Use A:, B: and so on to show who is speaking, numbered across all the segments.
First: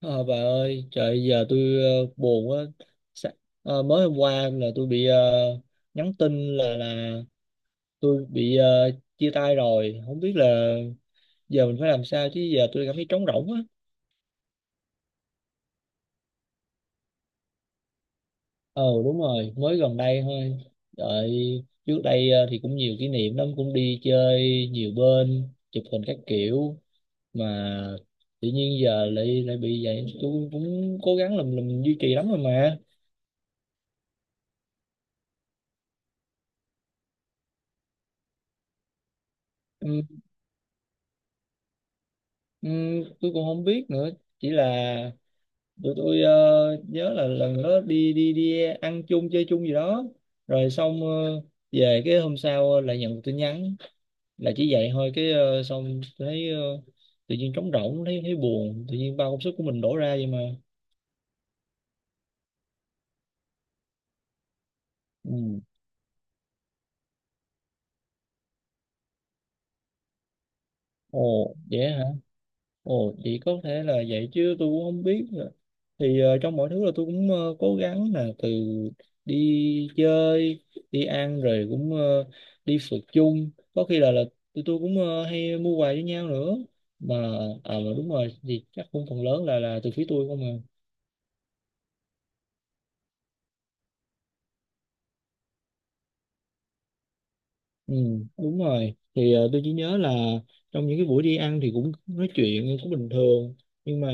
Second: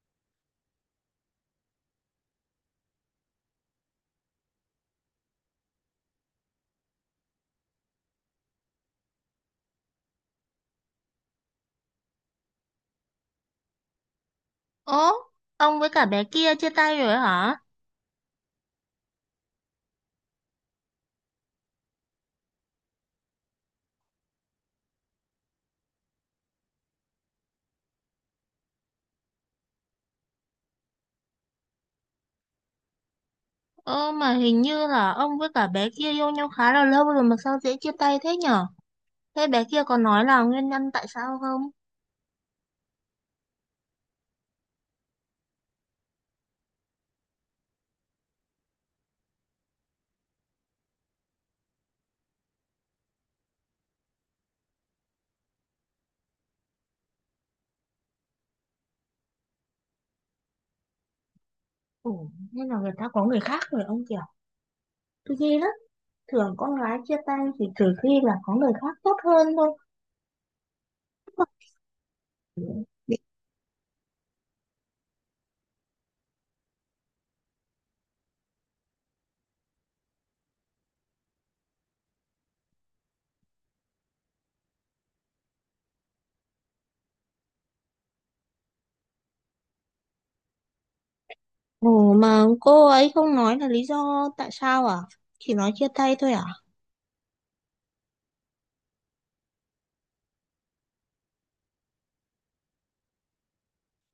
A: Ờ, bà ơi, trời giờ tôi buồn quá. Sa- Mới hôm qua là tôi bị nhắn tin là tôi bị chia tay rồi. Không biết là giờ mình phải làm sao chứ giờ tôi cảm thấy trống rỗng á.
B: Ố, ông với cả bé kia chia tay rồi hả?
A: Ờ đúng rồi, mới gần đây thôi. Đợi trước đây thì cũng nhiều kỷ niệm lắm, cũng đi chơi nhiều bên, chụp hình các kiểu, mà tự nhiên giờ lại lại bị vậy. Tôi cũng cố gắng làm duy trì lắm rồi mà.
B: Ơ mà hình như là ông với cả bé kia yêu nhau khá là lâu rồi mà sao dễ chia tay thế nhở? Thế bé kia
A: Ừ,
B: có nói là nguyên nhân tại sao không?
A: ừ, tôi cũng không biết nữa, chỉ là tụi tôi nhớ là lần đó đi đi đi ăn chung chơi chung gì đó, rồi xong về cái hôm sau lại nhận được tin nhắn là chỉ vậy thôi cái xong thấy tự nhiên trống rỗng, thấy thấy buồn, tự nhiên bao công sức của mình đổ ra vậy mà.
B: Ủa, nên là người ta có người khác rồi ông kiểu. Tôi ghê
A: Ừ.
B: lắm. Thường con gái chia tay thì trừ khi là có người khác tốt hơn thôi.
A: Ồ vậy hả? Ồ, vậy có thể là vậy chứ tôi cũng không biết. Thì trong mọi thứ là tôi cũng cố gắng, là từ đi chơi, đi ăn, rồi cũng đi phượt chung, có khi là tụi tôi cũng hay mua quà với nhau nữa mà. À mà đúng rồi, thì chắc cũng phần lớn là từ phía tôi không à.
B: Ồ mà cô ấy không nói là lý do tại sao à? Chỉ nói chia tay thôi à?
A: Ừ, đúng rồi, thì tôi chỉ nhớ là trong những cái buổi đi ăn thì cũng nói chuyện cũng bình thường, nhưng mà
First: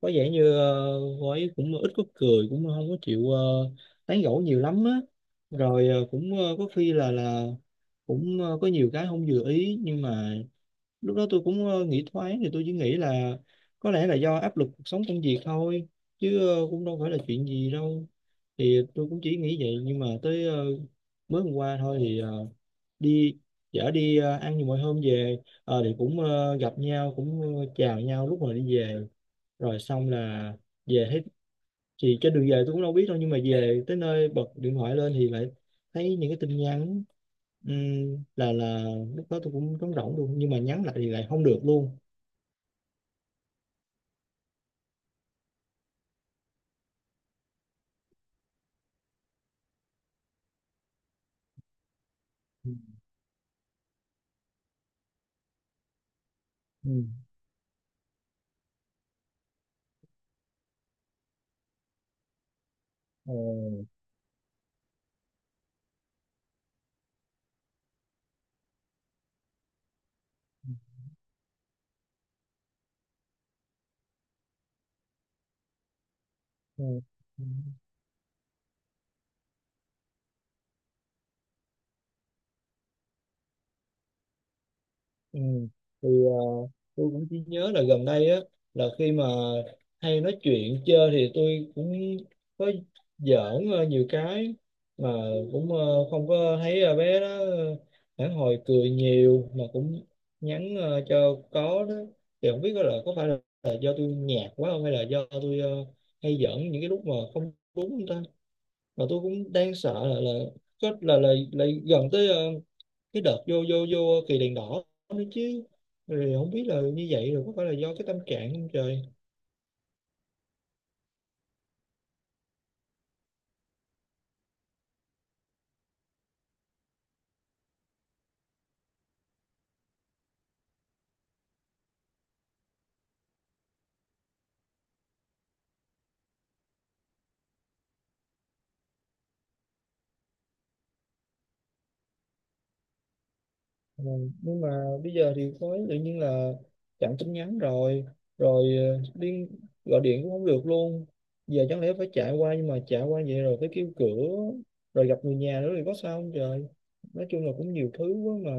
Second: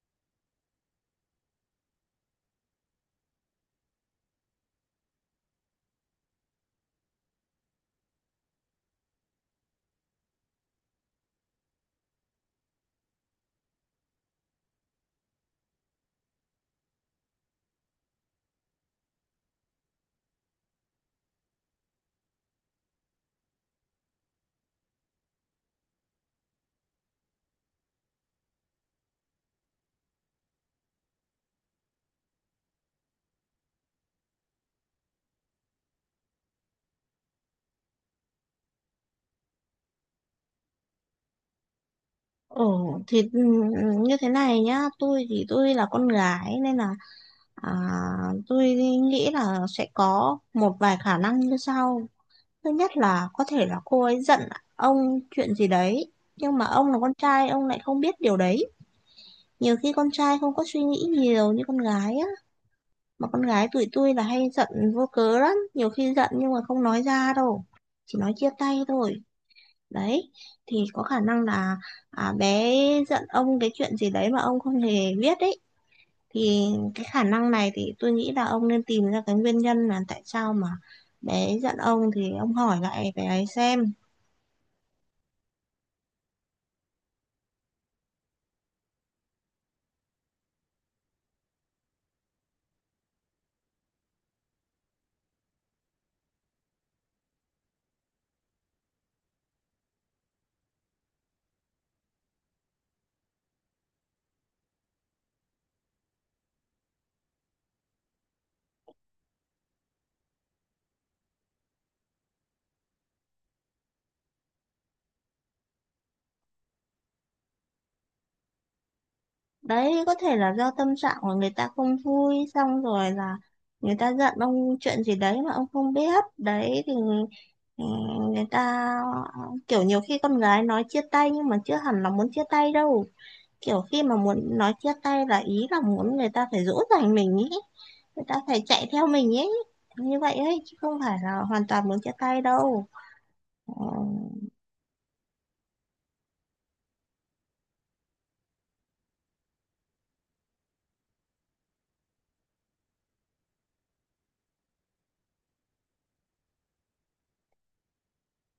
A: có vẻ như cô ấy cũng ít có cười, cũng không có chịu tán gẫu nhiều lắm á. Rồi cũng có khi là cũng có nhiều cái không vừa ý, nhưng mà lúc đó tôi cũng nghĩ thoáng, thì tôi chỉ nghĩ là có lẽ là do áp lực cuộc sống, công việc thôi, chứ cũng đâu phải là chuyện gì đâu. Thì tôi cũng chỉ nghĩ vậy, nhưng mà tới mới hôm qua thôi, thì đi chở đi ăn như mọi hôm về. Thì cũng gặp nhau, cũng chào nhau lúc mà đi về, rồi xong là về thấy, thì trên đường về tôi cũng đâu biết đâu, nhưng mà về tới nơi bật điện thoại lên thì lại thấy những cái tin nhắn. Là lúc đó tôi cũng trống rỗng luôn, nhưng mà nhắn lại thì lại không được luôn.
B: Ồ thì ừ, như thế này nhá, tôi thì tôi là con gái nên là, à, tôi nghĩ là sẽ có một vài khả năng như sau. Thứ
A: Ừ.
B: nhất là có thể là cô ấy giận ông chuyện gì đấy, nhưng mà ông là
A: Ừm.
B: con trai, ông lại không biết điều đấy. Nhiều khi con trai không có suy nghĩ nhiều như con gái á, mà
A: Ờ,
B: con gái tụi tôi là hay giận vô cớ lắm, nhiều khi giận nhưng mà không nói ra đâu, chỉ nói chia tay thôi. Đấy, thì có khả năng là, à, bé giận ông cái chuyện gì đấy mà ông không hề biết đấy, thì cái khả
A: ừ.
B: năng này thì tôi nghĩ là ông nên tìm ra cái nguyên nhân là tại sao mà bé ấy giận ông, thì ông hỏi lại bé ấy xem.
A: Ừ. Thì tôi cũng chỉ nhớ là gần đây á, là khi mà hay nói chuyện chơi thì tôi cũng có giỡn nhiều cái, mà cũng không có thấy bé đó phản hồi cười nhiều, mà cũng nhắn cho có đó. Thì không biết là có phải là do tôi nhạt quá không, hay là do tôi hay giỡn những cái lúc mà không đúng không ta. Mà tôi cũng đang sợ là có là gần tới cái đợt vô vô vô kỳ đèn đỏ nữa chứ, rồi không biết là như vậy rồi có phải là do cái tâm trạng không trời.
B: Đấy có thể là do tâm trạng của người ta không vui, xong rồi là người ta giận ông chuyện gì đấy mà ông không biết đấy, thì ừ, người ta kiểu nhiều khi con gái nói chia tay nhưng mà chưa hẳn là muốn chia tay đâu, kiểu khi mà muốn nói chia tay là ý là muốn người ta phải dỗ dành mình ý, người ta phải chạy theo mình ấy, như vậy ấy chứ không phải là hoàn toàn muốn chia tay đâu. Ờ,
A: Ừ. Nhưng mà bây giờ thì có tự nhiên là chặn tin nhắn rồi rồi gọi điện cũng không được luôn. Giờ chẳng lẽ phải chạy qua, nhưng mà chạy qua vậy rồi phải kêu cửa, rồi gặp người nhà nữa thì có sao không trời. Nói chung là cũng nhiều thứ quá mà.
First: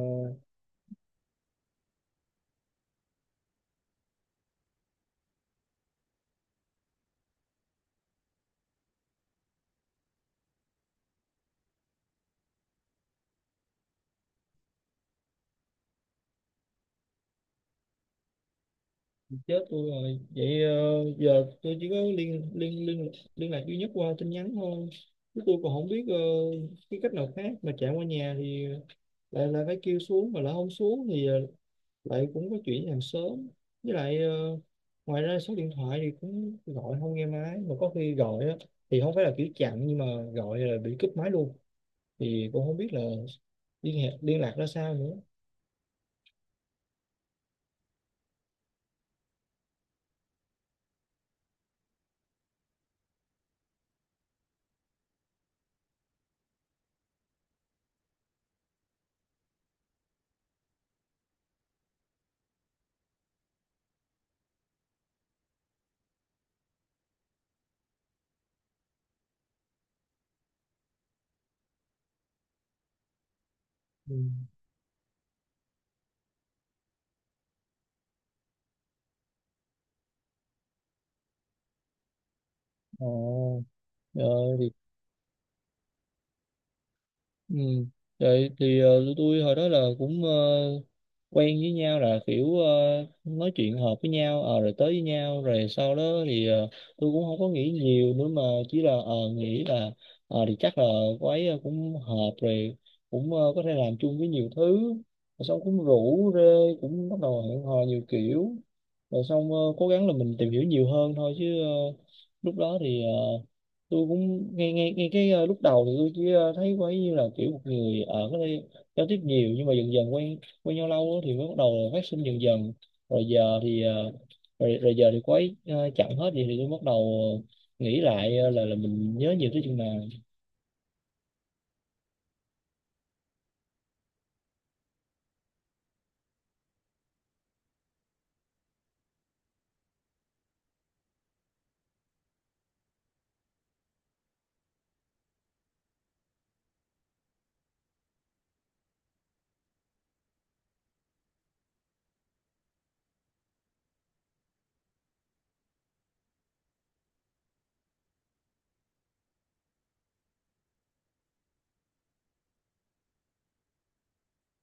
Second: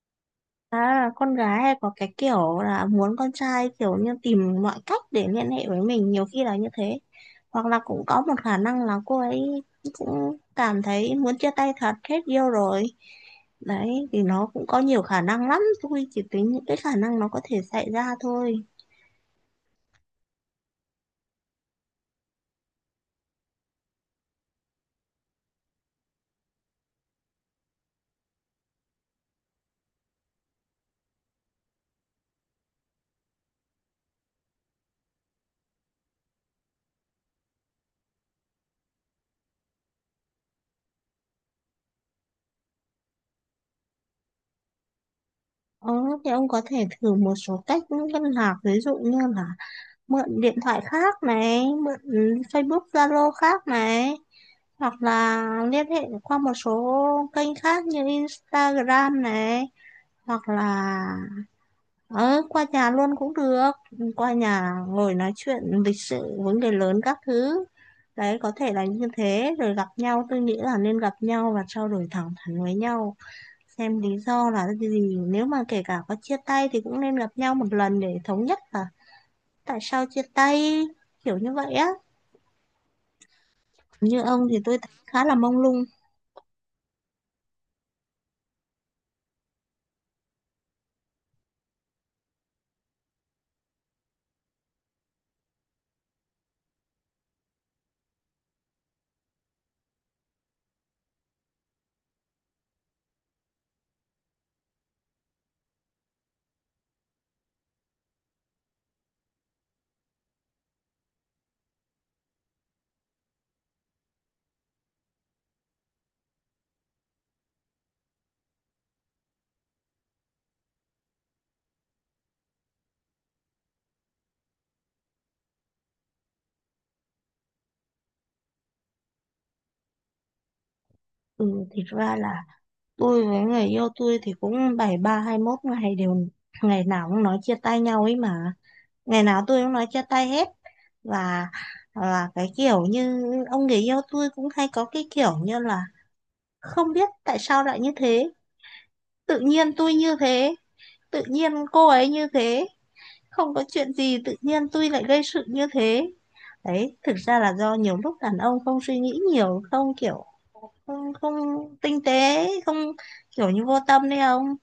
B: à, con gái hay có cái kiểu là muốn con trai kiểu như tìm mọi cách để liên hệ với mình, nhiều khi là như thế. Hoặc là cũng có một khả năng là cô ấy cũng cảm thấy muốn chia tay thật, hết yêu rồi. Đấy thì nó cũng có nhiều khả năng lắm, tôi chỉ tính những cái khả năng nó có thể xảy ra thôi.
A: Chết tôi rồi, vậy giờ tôi chỉ có liên liên liên liên lạc duy nhất qua tin nhắn thôi, chứ tôi còn không biết cái cách nào khác. Mà chạy qua nhà thì lại lại phải kêu xuống, mà lại không xuống thì lại cũng có chuyện làm sớm. Với lại ngoài ra số điện thoại thì cũng gọi không nghe máy, mà có khi gọi á, thì không phải là kiểu chặn, nhưng mà gọi là bị cúp máy luôn. Thì cũng không biết là liên hệ, liên lạc ra sao nữa.
B: ờ, thì ông có thể thử một số cách liên lạc, ví dụ như là mượn điện thoại khác này, mượn Facebook Zalo khác này, hoặc là liên hệ qua một số kênh khác như Instagram này, hoặc là ở qua nhà luôn cũng được, qua nhà ngồi nói chuyện lịch sự, vấn đề lớn các thứ. Đấy có thể là như thế, rồi gặp nhau, tôi nghĩ là nên gặp nhau và trao đổi thẳng thắn với nhau, xem lý
A: Ừ.
B: do là cái gì. Nếu mà kể cả có chia tay thì cũng nên gặp nhau một lần để thống nhất là tại sao chia tay, kiểu như vậy á.
A: Ồ.
B: Như
A: ờ,
B: ông thì
A: thì
B: tôi thấy khá là mông lung.
A: Ừ. Vậy thì tụi tôi hồi đó là cũng quen với nhau là kiểu nói chuyện hợp với nhau, rồi tới với nhau, rồi sau đó thì tôi cũng không có nghĩ nhiều nữa, mà chỉ là nghĩ là thì chắc là cô ấy cũng hợp rồi, cũng có thể làm chung với nhiều thứ, rồi xong cũng rủ rê, cũng bắt đầu hẹn hò nhiều kiểu. Rồi xong cố gắng là mình tìm hiểu nhiều hơn thôi, chứ lúc đó thì tôi cũng nghe nghe nghe cái lúc đầu thì tôi chỉ thấy có như là kiểu một người ở cái đây giao tiếp nhiều, nhưng mà dần dần quen quen nhau lâu á thì mới bắt đầu là phát sinh dần dần. Rồi giờ thì rồi giờ thì cô ấy chặn hết, vậy thì tôi bắt đầu ờ, nghĩ lại là mình nhớ nhiều tới chừng nào.
B: Ừ, thì ra là tôi với người yêu tôi thì cũng 7-3-21 ngày đều, ngày nào cũng nói chia tay nhau ấy mà. Ngày nào tôi cũng nói chia tay hết. Và là cái kiểu như ông người yêu tôi cũng hay có cái kiểu như là không biết tại sao lại như thế. Tự nhiên tôi như thế, tự nhiên cô ấy như thế. Không có chuyện gì tự nhiên tôi lại gây sự như thế. Đấy, thực ra là do nhiều lúc đàn ông không suy nghĩ nhiều, không kiểu, không không tinh tế, không kiểu như vô tâm đấy ông.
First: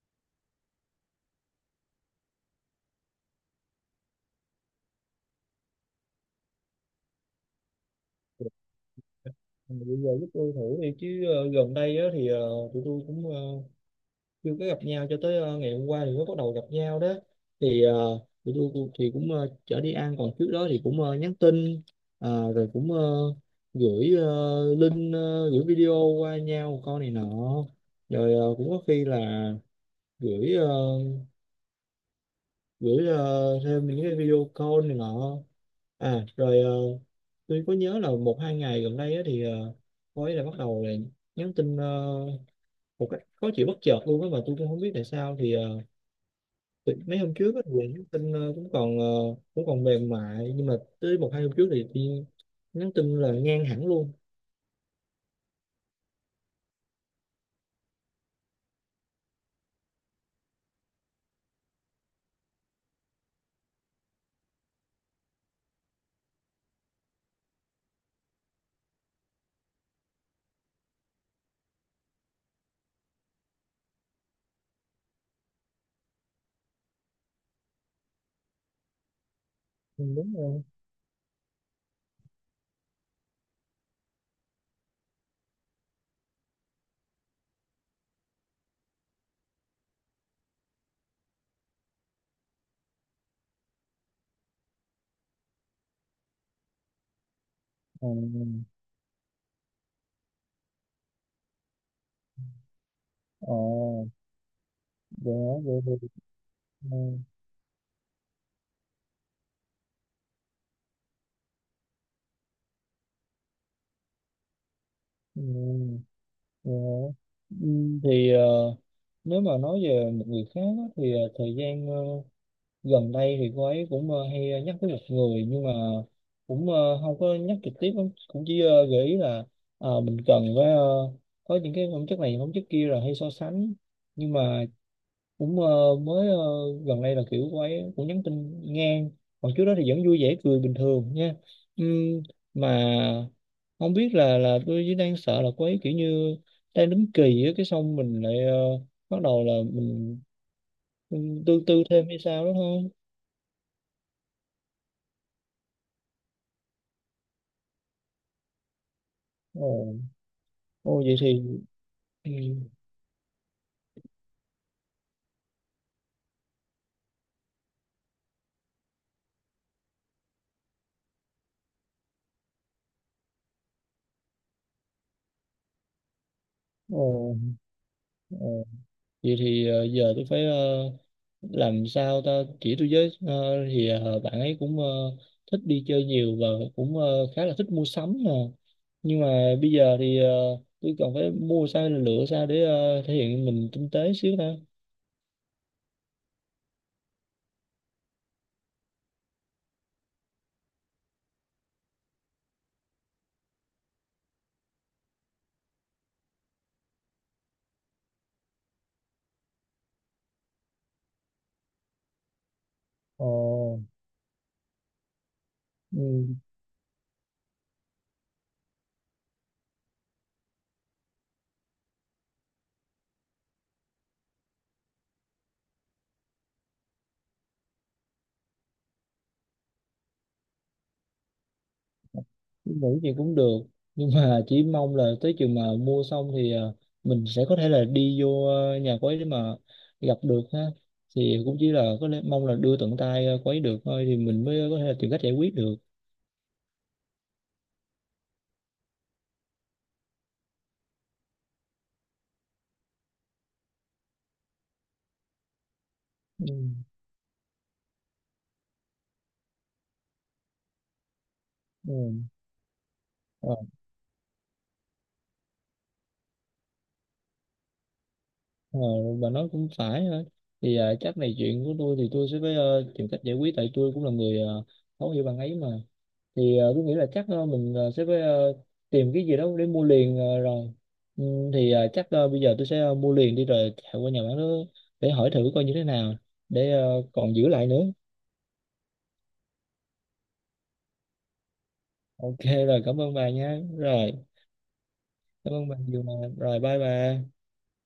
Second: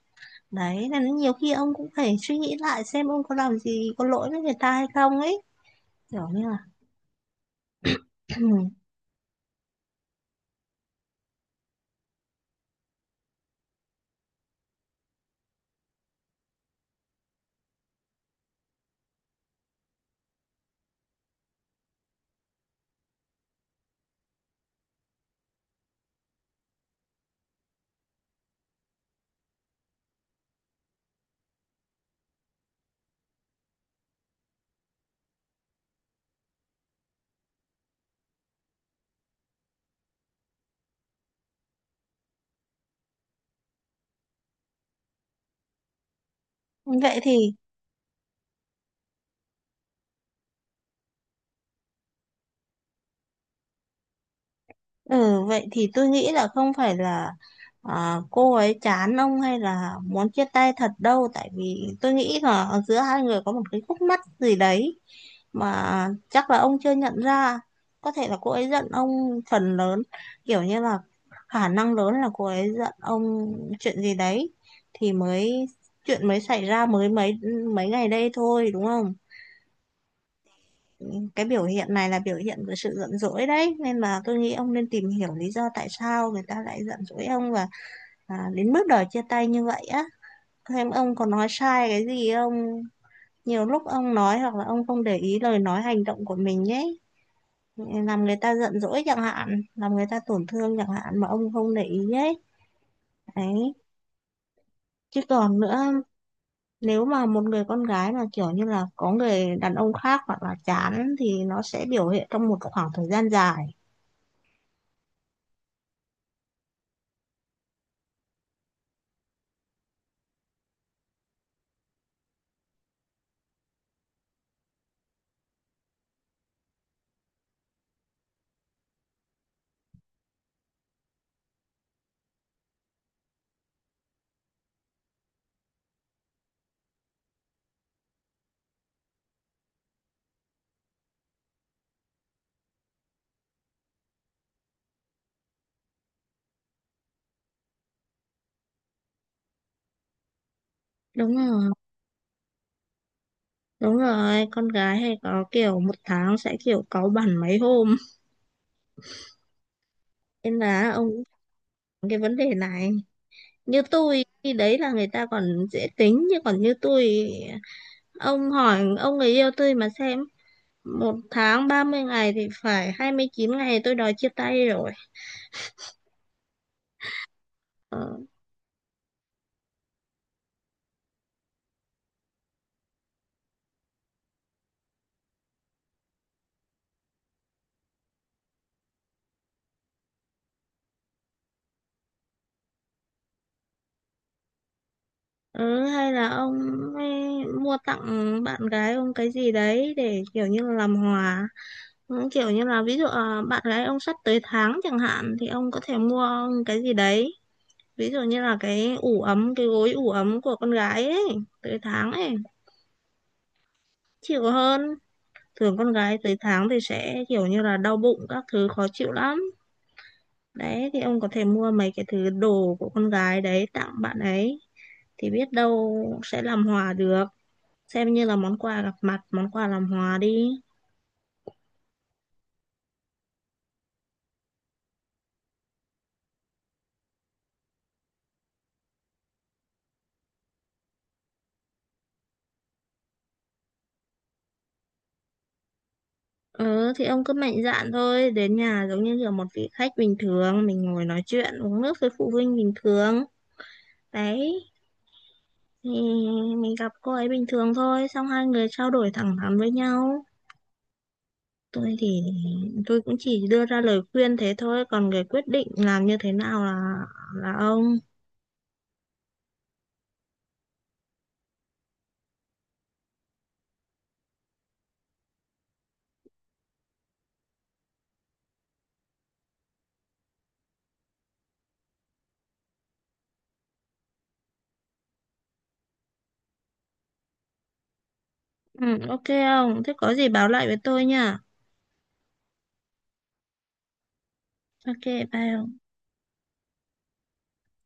B: Đấy nên nhiều khi ông cũng phải suy nghĩ lại xem ông có làm gì có lỗi với người ta hay không ấy, kiểu như là
A: Mà bây giờ giúp tôi thử đi chứ, gần đây á, thì tụi tôi cũng chưa có gặp nhau cho tới ngày hôm qua thì mới bắt đầu gặp nhau đó. Thì thì cũng chở đi ăn, còn trước đó thì cũng nhắn tin, rồi cũng gửi link, gửi video qua nhau con này nọ. Rồi cũng có khi là gửi ờ, gửi thêm những cái video call này nọ. À rồi tôi có nhớ là một hai ngày gần đây á, thì cô ấy là bắt đầu là nhắn tin một cách khó chịu bất chợt luôn á, mà tôi cũng không biết tại sao. Thì thì mấy
B: vậy
A: hôm
B: thì.
A: trước á, Quỳnh nhắn tin cũng còn mềm mại, nhưng mà tới một hai hôm trước thì nhắn tin là ngang hẳn luôn.
B: Ừ, vậy thì tôi nghĩ là không phải là, à, cô ấy chán ông hay là muốn chia tay thật đâu, tại vì tôi nghĩ là ở giữa hai người có một cái khúc mắc gì đấy mà chắc là ông chưa nhận ra. Có thể là cô ấy giận ông phần lớn, kiểu như là khả năng lớn là cô ấy giận ông chuyện gì đấy, thì mới chuyện mới xảy ra mới mấy mấy ngày đây thôi, đúng không?
A: Ừ, đúng rồi.
B: Cái biểu hiện này là biểu hiện của sự giận dỗi đấy, nên mà tôi nghĩ ông nên tìm hiểu lý do tại sao người ta lại giận dỗi ông và, à, đến bước đòi chia tay như vậy á. Thêm ông có nói sai cái gì không, nhiều lúc ông nói hoặc là ông không để ý lời nói hành động của mình ấy,
A: ờ
B: làm người ta giận dỗi chẳng hạn, làm người ta tổn thương chẳng hạn mà ông không để ý ấy. Đấy,
A: ờ
B: chứ
A: dạ,
B: còn nữa,
A: vậy thì ừ,
B: nếu mà một người con gái mà kiểu như là có người đàn ông khác hoặc là chán thì nó sẽ biểu hiện trong một khoảng thời gian dài.
A: ừ, dạ. Ừ, thì nếu mà nói về một người khác á, thì thời gian gần đây thì cô ấy cũng hay nhắc tới một người, nhưng mà cũng không có nhắc trực tiếp lắm, cũng chỉ gợi ý là mình cần phải có những cái phẩm chất này phẩm chất kia, rồi hay so sánh. Nhưng mà cũng mới gần đây là kiểu cô ấy cũng nhắn tin ngang, còn trước đó thì vẫn vui vẻ cười bình thường nha. Ừm, mà không biết là tôi chỉ đang sợ là cô ấy kiểu như đang đứng kỳ á, cái xong mình lại bắt đầu là mình,
B: Đúng
A: mình
B: rồi.
A: tương tư thêm hay sao đó
B: Đúng rồi, con gái hay có kiểu một tháng sẽ kiểu cáu bẳn mấy hôm.
A: thôi.
B: Nên là
A: Ô,
B: ông
A: vậy
B: cũng
A: thì
B: có cái
A: ừ,
B: vấn đề này. Như tôi, khi đấy là người ta còn dễ tính. Nhưng còn như tôi, ông hỏi ông người yêu tôi mà xem. Một tháng 30 ngày thì phải 29 ngày tôi đòi chia tay rồi.
A: ồ,
B: Ờ,
A: ồ, vậy thì giờ tôi phải làm sao ta, chỉ tôi với. Ờ, thì bạn ấy cũng thích đi chơi nhiều, và cũng khá là thích mua sắm nè, nhưng mà bây giờ thì tôi cần phải mua sao, lựa sao để thể hiện mình tinh tế xíu ta.
B: ừ, hay là ông ấy mua tặng bạn gái ông cái gì đấy để kiểu như là làm hòa. Ừ, kiểu như là ví dụ à, bạn gái ông sắp tới tháng chẳng hạn thì ông có thể mua cái gì đấy, ví dụ như là cái ủ ấm, cái gối ủ ấm của con gái ấy, tới tháng ấy
A: Ồ,
B: chịu hơn. Thường con gái
A: ừ,
B: tới tháng thì sẽ kiểu như là đau bụng các thứ, khó chịu lắm. Đấy thì ông có thể mua mấy cái thứ đồ của con gái đấy tặng bạn ấy, thì biết đâu sẽ làm hòa được, xem như là món quà gặp mặt, món quà làm hòa đi.
A: nghĩ gì cũng được, nhưng mà chỉ mong là tới chừng mà mua xong thì mình sẽ có thể là đi vô nhà quấy để mà gặp được ha. Thì cũng chỉ là có lẽ mong là đưa tận tay quấy được thôi, thì mình mới có thể là tìm cách giải quyết được.
B: Ừ thì ông cứ mạnh dạn thôi, đến nhà giống như là một vị khách bình thường, mình ngồi nói chuyện uống nước với phụ huynh bình thường. Đấy thì
A: Ừ.
B: mình gặp cô ấy bình thường thôi, xong hai người trao đổi thẳng thắn với nhau.
A: Ừ.
B: Tôi thì tôi cũng chỉ
A: Ờ,
B: đưa ra lời khuyên thế thôi, còn người quyết định làm như thế nào là ông.
A: ờ, bà nói cũng phải ha. Thì chắc này, chuyện của tôi thì tôi sẽ phải tìm cách giải quyết, tại tôi cũng là người thấu hiểu bạn ấy mà. Thì tôi nghĩ là chắc mình sẽ phải tìm cái gì đó để mua liền rồi. Ừ, thì chắc bây giờ tôi sẽ mua liền đi, rồi chạy qua nhà bán đó để hỏi thử coi như thế nào, để còn giữ lại nữa.
B: Ừ, ok ông, thế có gì báo lại với tôi nha.
A: Ok, rồi cảm ơn bà nha. Rồi
B: Ok, bye
A: cảm ơn bà
B: ông.
A: nhiều mà, rồi bye bà.